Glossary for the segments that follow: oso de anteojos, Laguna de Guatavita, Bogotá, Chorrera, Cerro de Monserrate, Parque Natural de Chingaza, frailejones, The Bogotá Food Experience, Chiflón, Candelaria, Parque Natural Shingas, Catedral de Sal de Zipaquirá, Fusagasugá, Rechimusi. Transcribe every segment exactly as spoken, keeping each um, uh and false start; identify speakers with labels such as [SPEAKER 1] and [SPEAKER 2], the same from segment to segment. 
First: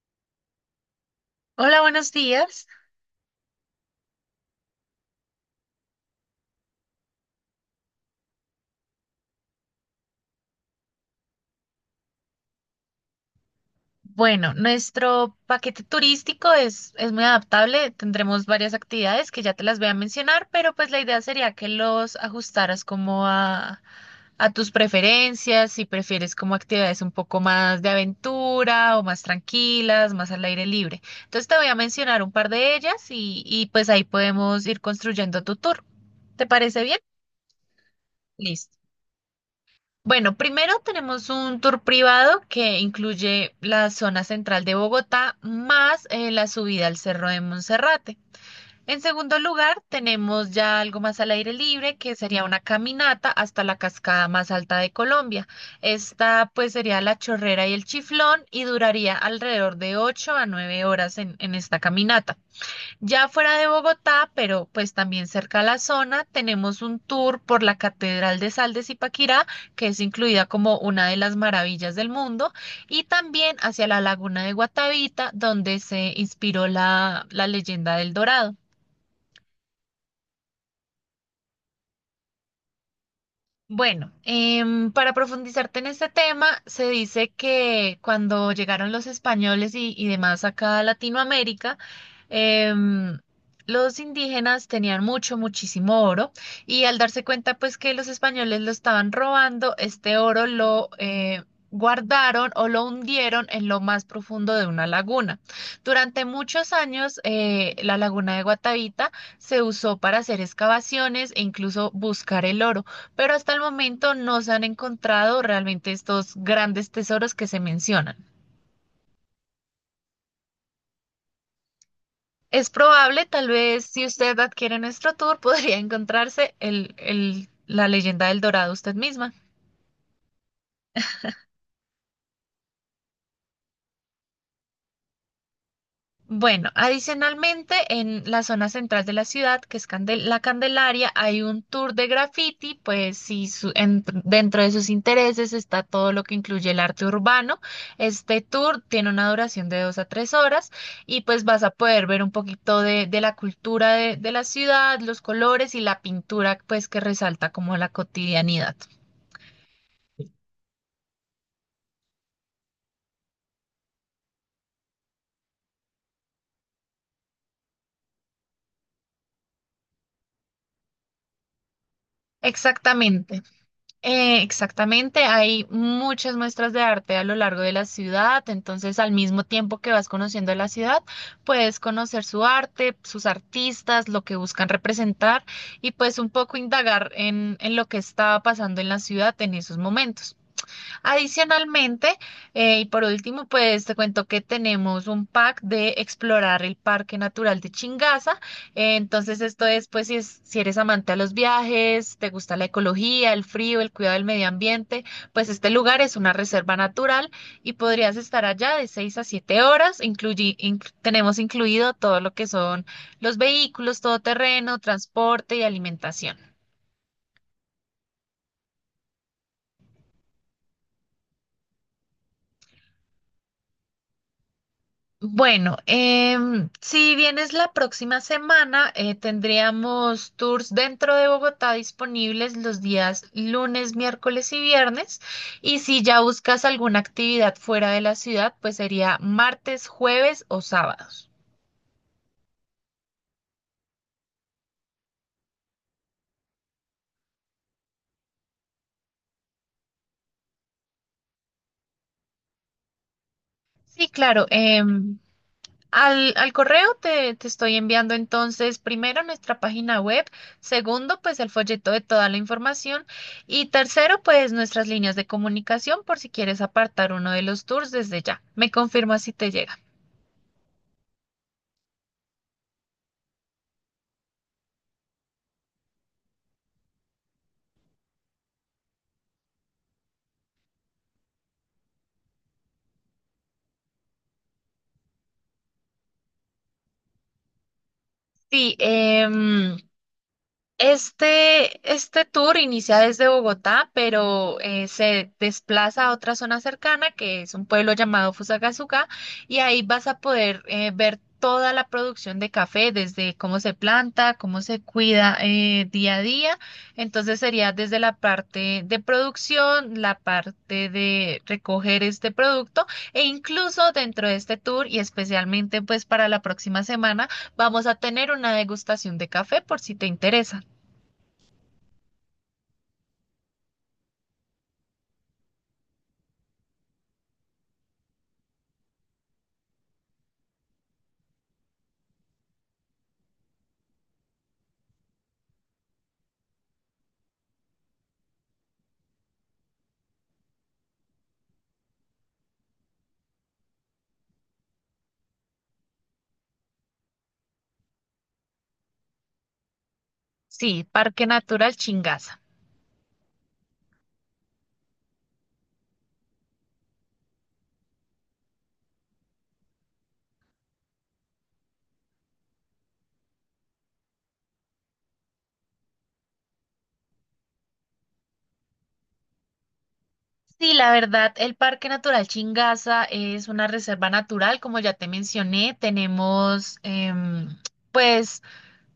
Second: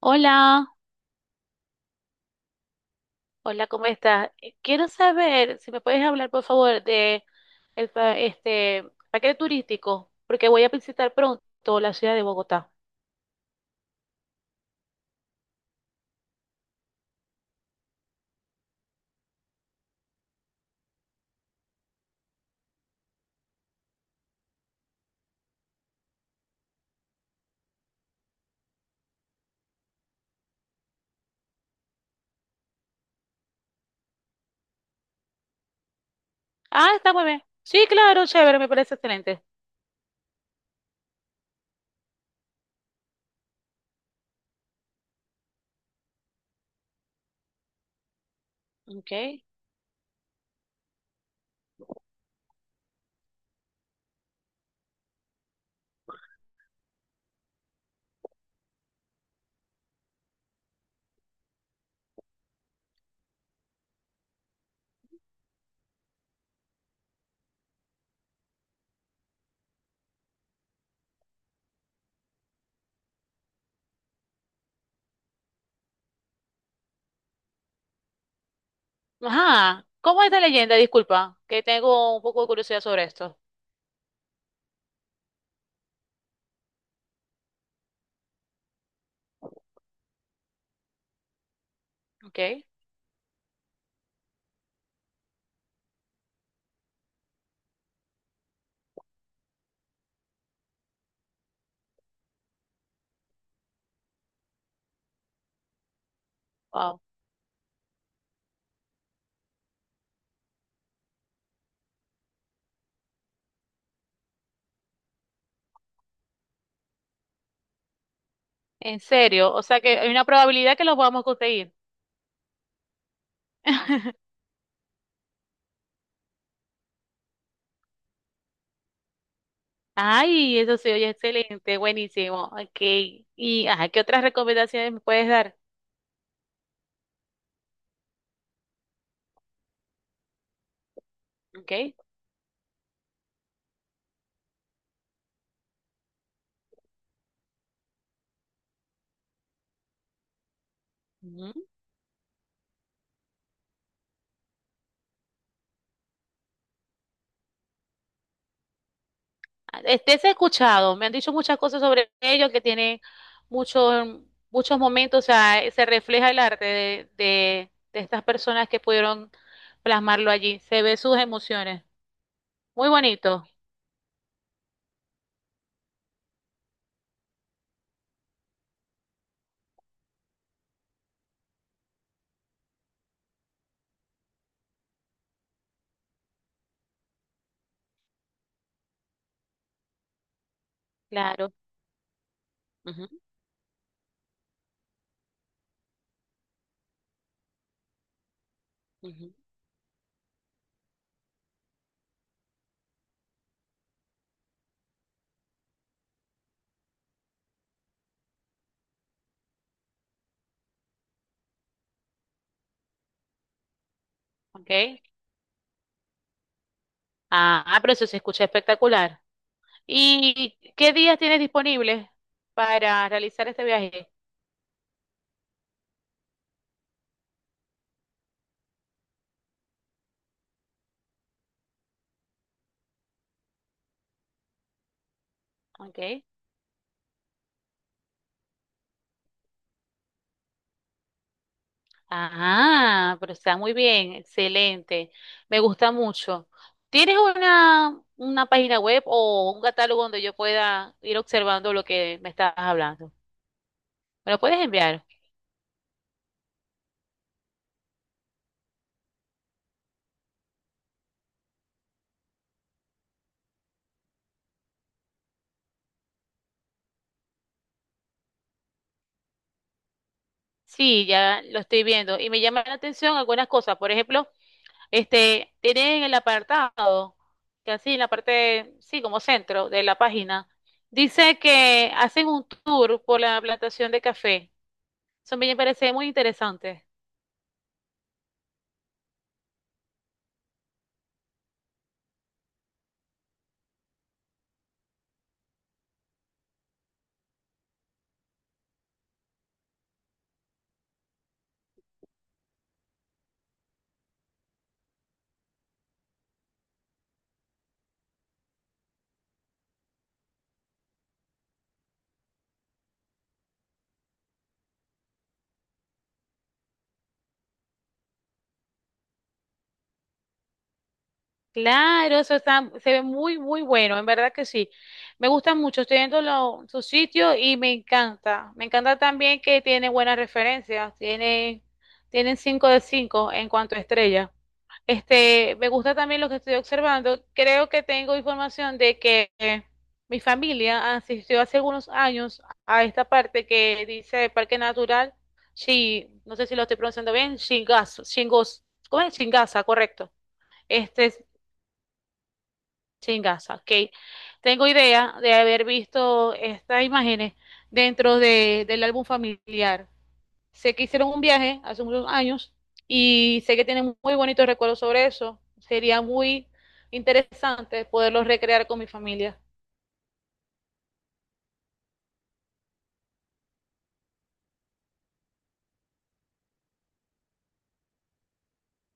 [SPEAKER 1] Hola,
[SPEAKER 2] Hola, buenos días.
[SPEAKER 1] hola, ¿cómo estás? Eh, Quiero saber si me puedes hablar, por favor, de el pa- este paquete turístico, porque voy a visitar pronto la ciudad de Bogotá.
[SPEAKER 2] Bueno, nuestro paquete turístico es, es muy adaptable. Tendremos varias actividades que ya te las voy a mencionar, pero pues la idea sería que los ajustaras como a, a tus preferencias, si prefieres como actividades un poco más de aventura o más tranquilas, más al aire libre. Entonces te voy a mencionar un par de ellas y, y pues ahí podemos ir construyendo tu tour. ¿Te parece
[SPEAKER 1] Ah,
[SPEAKER 2] bien?
[SPEAKER 1] está muy bien. Sí, claro, chévere, me
[SPEAKER 2] Listo.
[SPEAKER 1] parece excelente.
[SPEAKER 2] Bueno, primero tenemos un tour privado que incluye la zona central de Bogotá más eh, la subida al Cerro de Monserrate. En
[SPEAKER 1] Ok.
[SPEAKER 2] segundo lugar, tenemos ya algo más al aire libre, que sería una caminata hasta la cascada más alta de Colombia. Esta pues sería la Chorrera y el Chiflón y duraría alrededor de ocho a nueve horas en en esta caminata. Ya fuera de Bogotá, pero pues también cerca a la zona, tenemos un tour por la Catedral de Sal de Zipaquirá, que es incluida como una de las maravillas del mundo, y también hacia la Laguna de Guatavita, donde se inspiró la, la leyenda del Dorado.
[SPEAKER 1] Ajá, ¿cómo es esta leyenda? Disculpa, que tengo un poco de curiosidad sobre esto.
[SPEAKER 2] Bueno, em, para profundizarte en este tema, se dice que cuando llegaron los españoles y, y demás acá a Latinoamérica,
[SPEAKER 1] Ok,
[SPEAKER 2] em, los indígenas tenían mucho, muchísimo oro y al darse cuenta pues que los españoles lo estaban robando, este oro lo eh, guardaron o lo hundieron en lo más profundo de una laguna. Durante muchos
[SPEAKER 1] wow.
[SPEAKER 2] años, eh, la laguna de Guatavita se usó para hacer excavaciones e incluso buscar el oro, pero hasta el momento no se han encontrado realmente estos grandes tesoros que se mencionan.
[SPEAKER 1] En serio, o sea que hay una probabilidad que los vamos a conseguir.
[SPEAKER 2] Es probable, tal vez, si usted adquiere nuestro tour, podría encontrarse el, el- la leyenda del Dorado usted misma.
[SPEAKER 1] Ay, eso se oye excelente, buenísimo. Ok. Y ajá, ¿qué otras recomendaciones me puedes dar?
[SPEAKER 2] Bueno, adicionalmente, en la zona central de la ciudad, que es Candel- la Candelaria, hay un tour
[SPEAKER 1] Ok.
[SPEAKER 2] de graffiti, pues sí, su- en- dentro de sus intereses está todo lo que incluye el arte urbano. Este tour tiene una duración de dos a tres horas y pues
[SPEAKER 1] Ujú.
[SPEAKER 2] vas a poder ver un poquito de, de la cultura de, de la ciudad, los colores y la pintura, pues que resalta como la cotidianidad.
[SPEAKER 1] Ah, este se ha escuchado, me han dicho muchas cosas sobre ellos que tienen muchos muchos momentos, o sea, eh, se refleja el arte de, de, de estas personas que pudieron plasmarlo allí. Se ve sus emociones. Muy
[SPEAKER 2] Exactamente.
[SPEAKER 1] bonito.
[SPEAKER 2] Eh, exactamente, hay muchas muestras de arte a lo largo de la ciudad, entonces al mismo tiempo que vas conociendo la ciudad, puedes conocer su arte, sus artistas, lo que buscan representar y pues un poco indagar en, en lo que está pasando en la ciudad en esos momentos.
[SPEAKER 1] Claro.
[SPEAKER 2] Adicionalmente, eh, y por
[SPEAKER 1] Ujú,
[SPEAKER 2] último, pues te cuento que tenemos un pack de explorar el Parque Natural de Chingaza. Eh,
[SPEAKER 1] ujú.
[SPEAKER 2] entonces, esto es, pues, si, es- si eres amante a los viajes, te gusta la ecología, el frío, el cuidado del medio ambiente, pues este lugar es una reserva natural y podrías estar allá de seis a siete horas. Incluye, inc- tenemos incluido todo lo que son los vehículos,
[SPEAKER 1] Ok.
[SPEAKER 2] todoterreno, transporte y alimentación.
[SPEAKER 1] Ah, pero eso se escucha espectacular. ¿Y qué días tienes disponibles para realizar este viaje?
[SPEAKER 2] Bueno, em, si vienes la próxima semana, eh, tendríamos tours dentro de Bogotá disponibles los días lunes, miércoles y viernes. Y si ya
[SPEAKER 1] Okay.
[SPEAKER 2] buscas alguna actividad fuera de la ciudad, pues sería martes, jueves o sábados.
[SPEAKER 1] Ah, pero está muy bien, excelente. Me gusta mucho. ¿Tienes una, una página web o un catálogo donde yo pueda ir observando lo que me estás hablando?
[SPEAKER 2] Sí,
[SPEAKER 1] ¿Me lo
[SPEAKER 2] claro.
[SPEAKER 1] puedes
[SPEAKER 2] Eh,
[SPEAKER 1] enviar?
[SPEAKER 2] Al, al correo te, te estoy enviando entonces, primero nuestra página web, segundo, pues el folleto de toda la información y tercero, pues nuestras líneas de comunicación, por si quieres apartar uno de los tours desde ya. Me confirma si te llega.
[SPEAKER 1] Sí, ya lo estoy viendo y me llaman la atención algunas cosas. Por ejemplo, este, tienen el apartado, que así en la parte, sí, como centro de la página, dice que hacen un tour por la plantación de café. Eso me parece muy interesante.
[SPEAKER 2] Sí, em, Este, este tour inicia desde Bogotá, pero eh, se desplaza a otra zona cercana, que es un pueblo llamado Fusagasugá, y ahí vas a poder eh, ver toda la producción de café, desde cómo se planta, cómo se cuida, eh, día a día. Entonces sería desde la parte de producción, la parte de recoger este producto, e incluso dentro de este tour, y especialmente pues para la próxima semana, vamos a tener una degustación de café por si te interesa.
[SPEAKER 1] Claro, eso está, se ve muy, muy bueno, en verdad que sí. Me gusta mucho, estoy viendo lo- su sitio y me encanta. Me encanta también que tiene buenas referencias, tiene, tienen cinco de cinco en cuanto a estrellas. Este, me gusta también lo que estoy observando. Creo que tengo información de que eh, mi familia asistió hace algunos años a esta parte que dice Parque Natural, Shi- no sé si lo estoy pronunciando bien, Shingas, Shingos, ¿cómo es? Shingasa, correcto.
[SPEAKER 2] Sí,
[SPEAKER 1] Este,
[SPEAKER 2] Parque Natural Chingaza.
[SPEAKER 1] sí, en ok. Tengo idea de haber visto estas imágenes dentro de- del álbum familiar. Sé que hicieron un viaje hace muchos años y sé que tienen muy bonitos recuerdos sobre eso. Sería muy interesante poderlos recrear con mi familia.
[SPEAKER 2] Sí, la verdad, el Parque Natural Chingaza es una reserva natural, como ya te mencioné. Tenemos, em, pues,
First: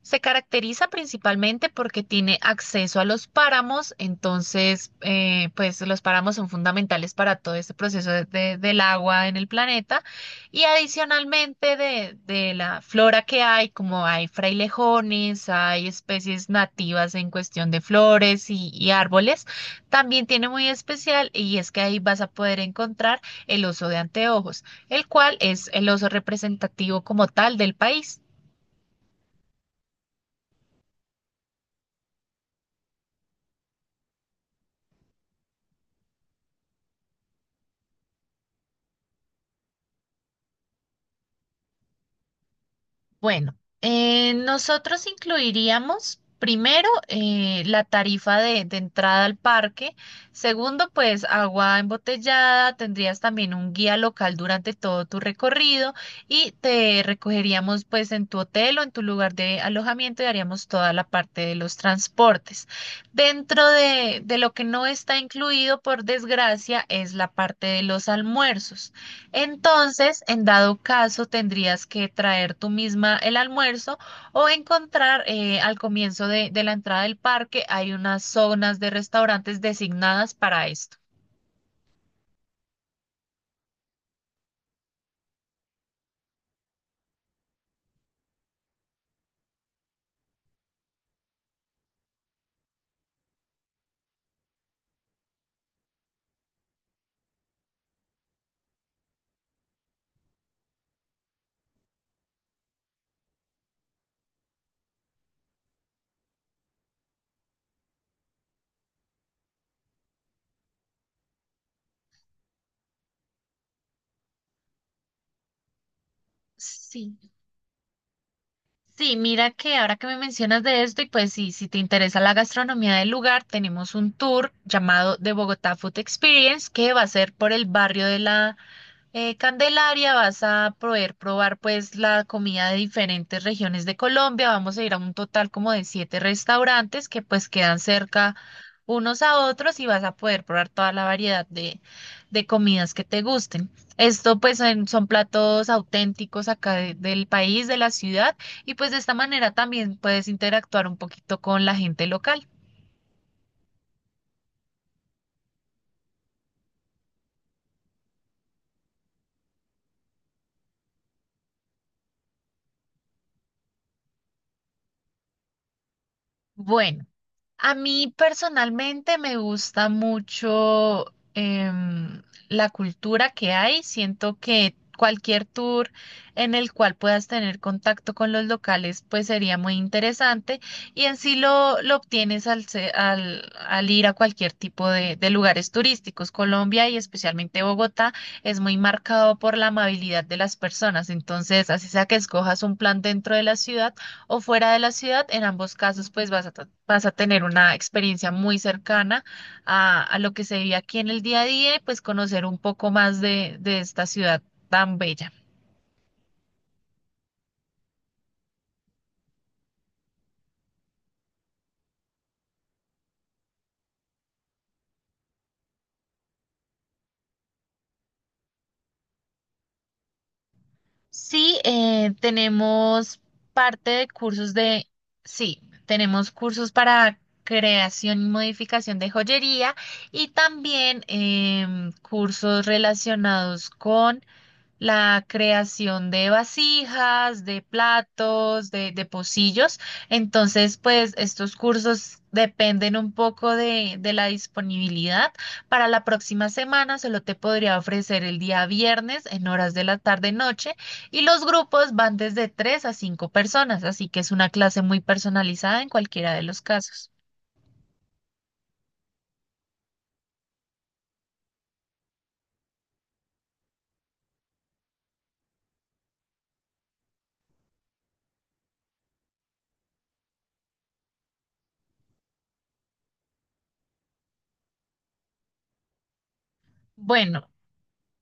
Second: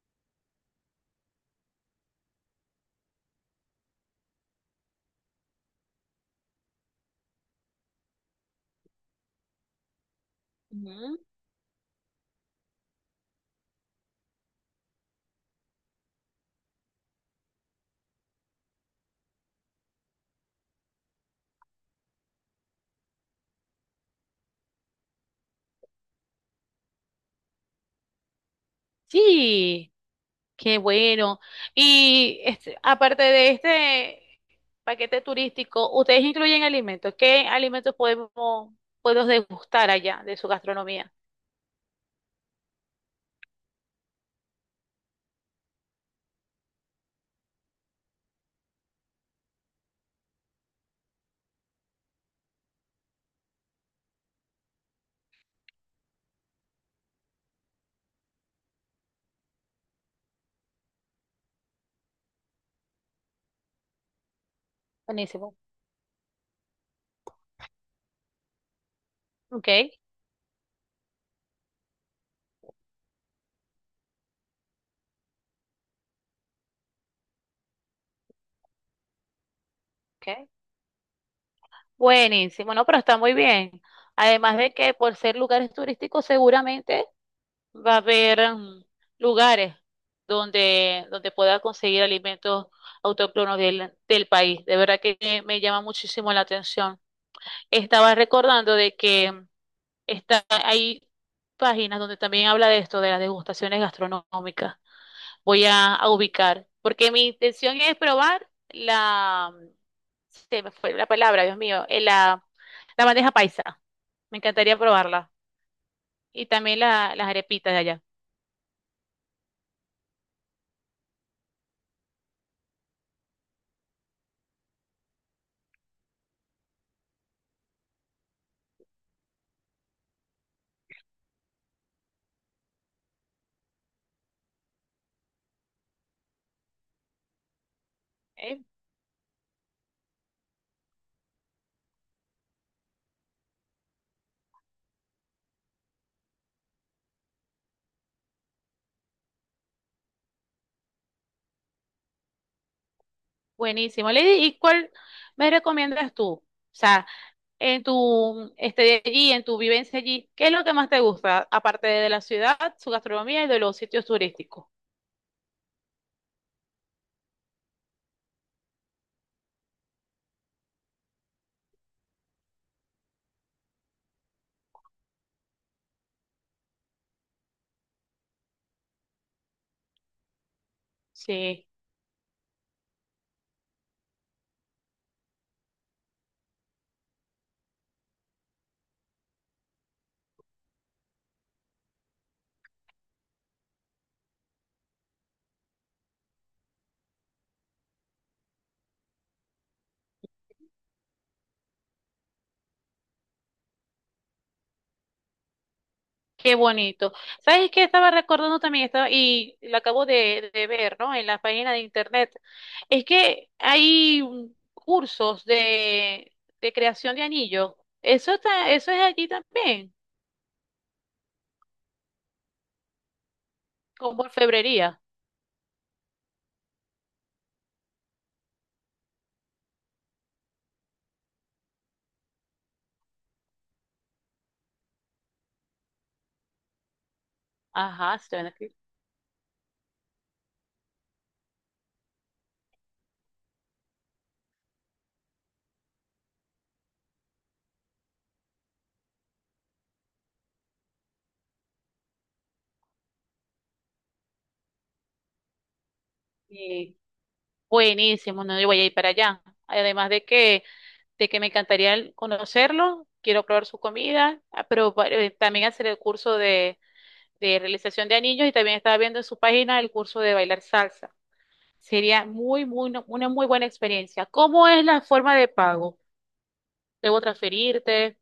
[SPEAKER 2] se caracteriza principalmente porque tiene acceso a los páramos, entonces, eh, pues los páramos son fundamentales para todo este proceso de- de- del agua en el planeta y
[SPEAKER 1] Ujú.
[SPEAKER 2] adicionalmente de, de la flora que hay, como hay frailejones, hay especies nativas en cuestión de flores y, y árboles, también tiene muy especial, y es que ahí vas a poder encontrar el oso de anteojos, el cual es el oso representativo como tal del país.
[SPEAKER 1] Sí, qué bueno. Y este, aparte de este paquete turístico, ¿ustedes incluyen alimentos? ¿Qué alimentos podemos, podemos degustar allá de su gastronomía?
[SPEAKER 2] Bueno, eh, nosotros incluiríamos primero eh, la tarifa de, de entrada al parque, segundo pues agua embotellada, tendrías también un guía local durante todo tu recorrido y te recogeríamos pues en tu hotel o en tu lugar de alojamiento y haríamos toda la parte de los transportes. Dentro de, de lo que no está
[SPEAKER 1] Buenísimo.
[SPEAKER 2] incluido, por desgracia, es la parte de los almuerzos.
[SPEAKER 1] Ok,
[SPEAKER 2] Entonces, en dado caso, tendrías que traer tú misma el almuerzo o encontrar, eh, al comienzo de, de la entrada del parque, hay unas zonas de restaurantes designadas
[SPEAKER 1] ok.
[SPEAKER 2] para esto.
[SPEAKER 1] Buenísimo, no, pero está muy bien. Además de que por ser lugares turísticos, seguramente va a haber mm, lugares donde, donde pueda conseguir alimentos autóctonos del, del país. De verdad que me, me llama muchísimo la atención. Estaba recordando de que mm, está, hay páginas donde también habla de esto, de las degustaciones gastronómicas. Voy a, a ubicar, porque mi intención es probar la, se me fue la palabra, Dios mío, eh, la, la bandeja paisa. Me encantaría probarla. Y también la-
[SPEAKER 2] Sí.
[SPEAKER 1] las arepitas de allá.
[SPEAKER 2] Sí, mira que ahora que me mencionas de esto, y pues sí, si te interesa la gastronomía del lugar, tenemos un tour llamado The Bogotá Food Experience que va a ser por el barrio de la Eh, Candelaria, vas a poder probar pues la comida de diferentes regiones de Colombia. Vamos a ir a un total como de siete restaurantes que pues quedan cerca
[SPEAKER 1] Eh,
[SPEAKER 2] unos a otros, y vas a poder probar toda la variedad de, de comidas que te gusten. Esto pues en- son platos auténticos acá de- del país, de la ciudad, y pues de esta manera también puedes interactuar un poquito con la gente local.
[SPEAKER 1] Buenísimo. Lady, ¿y cuál me recomiendas tú? O sea, en tu, este de allí, en tu vivencia allí, ¿qué es lo que más te gusta, aparte de la ciudad, su gastronomía y de los sitios turísticos?
[SPEAKER 2] Bueno, a mí personalmente me gusta mucho, em, la cultura que hay. Siento que cualquier tour en el cual puedas tener contacto con los locales pues sería muy interesante, y en sí
[SPEAKER 1] Sí.
[SPEAKER 2] lo, lo obtienes al, se- al, al ir a cualquier tipo de, de lugares turísticos. Colombia y especialmente Bogotá es muy marcado por la amabilidad de las personas. Entonces, así sea que escojas un plan dentro de la ciudad o fuera de la ciudad, en ambos casos pues vas a, ta- vas a tener una experiencia muy cercana a, a lo que se vive aquí en el día a día y pues conocer un poco más de, de esta ciudad tan bella.
[SPEAKER 1] Qué bonito. ¿Sabes qué? Estaba recordando también, estaba, y lo acabo de, de ver, ¿no? En la página de internet. Es que hay mm, cursos de, de creación de anillos. Eso está, eso es allí también,
[SPEAKER 2] Sí, eh, tenemos parte de
[SPEAKER 1] con
[SPEAKER 2] cursos de,
[SPEAKER 1] orfebrería.
[SPEAKER 2] sí, tenemos cursos para creación y modificación de joyería y también em, cursos relacionados con la creación de vasijas, de
[SPEAKER 1] Ajá, se ven
[SPEAKER 2] platos,
[SPEAKER 1] aquí.
[SPEAKER 2] de, de pocillos. Entonces, pues estos cursos dependen un poco de, de la disponibilidad. Para la próxima semana solo te podría ofrecer el día viernes en horas de la tarde-noche, y los grupos van desde tres a cinco personas, así que es una clase muy personalizada en cualquiera de los
[SPEAKER 1] Y
[SPEAKER 2] casos.
[SPEAKER 1] buenísimo, no, yo voy a ir para allá. Además de que, de que me encantaría el- conocerlo, quiero probar su comida, ah, pero pa- eh, también hacer el curso de, de realización de anillos y también estaba viendo en su página el curso de bailar salsa. Sería muy, muy, no- una muy buena experiencia. ¿Cómo es la forma de pago? ¿Debo
[SPEAKER 2] Bueno.
[SPEAKER 1] transferirte?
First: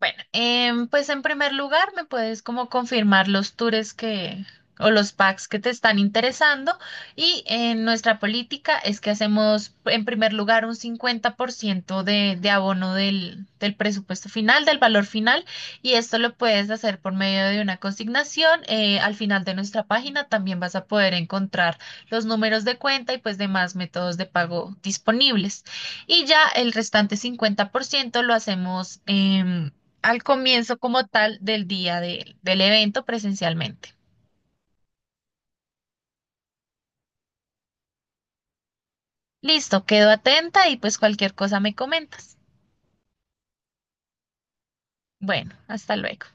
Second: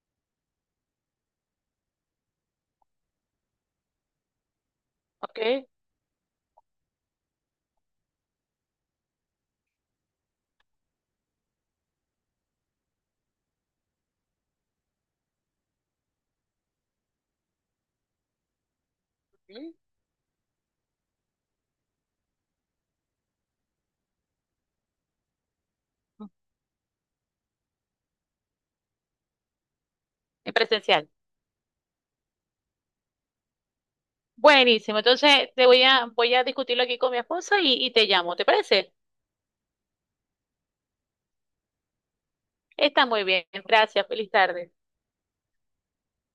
[SPEAKER 2] Bueno, em, pues en primer lugar me puedes como confirmar los tours que o los packs que
[SPEAKER 1] ¿Ok?
[SPEAKER 2] te están interesando, y en nuestra política es que hacemos en primer lugar un cincuenta por ciento de, de abono del, del presupuesto final, del valor final, y esto lo puedes hacer por medio de una consignación. Eh, al final de
[SPEAKER 1] Ujú.
[SPEAKER 2] nuestra página también vas a poder encontrar los números de cuenta y pues demás métodos de pago disponibles. Y ya el restante cincuenta por ciento lo hacemos, Eh, al
[SPEAKER 1] En
[SPEAKER 2] comienzo como
[SPEAKER 1] presencial.
[SPEAKER 2] tal del día de- del evento, presencialmente.
[SPEAKER 1] Buenísimo. Entonces te voy a, voy a discutirlo aquí con mi esposa y, y te llamo. ¿Te parece?
[SPEAKER 2] Listo, quedo atenta y pues cualquier cosa me comentas.
[SPEAKER 1] Está muy bien. Gracias. Feliz tarde.
[SPEAKER 2] Bueno, hasta luego.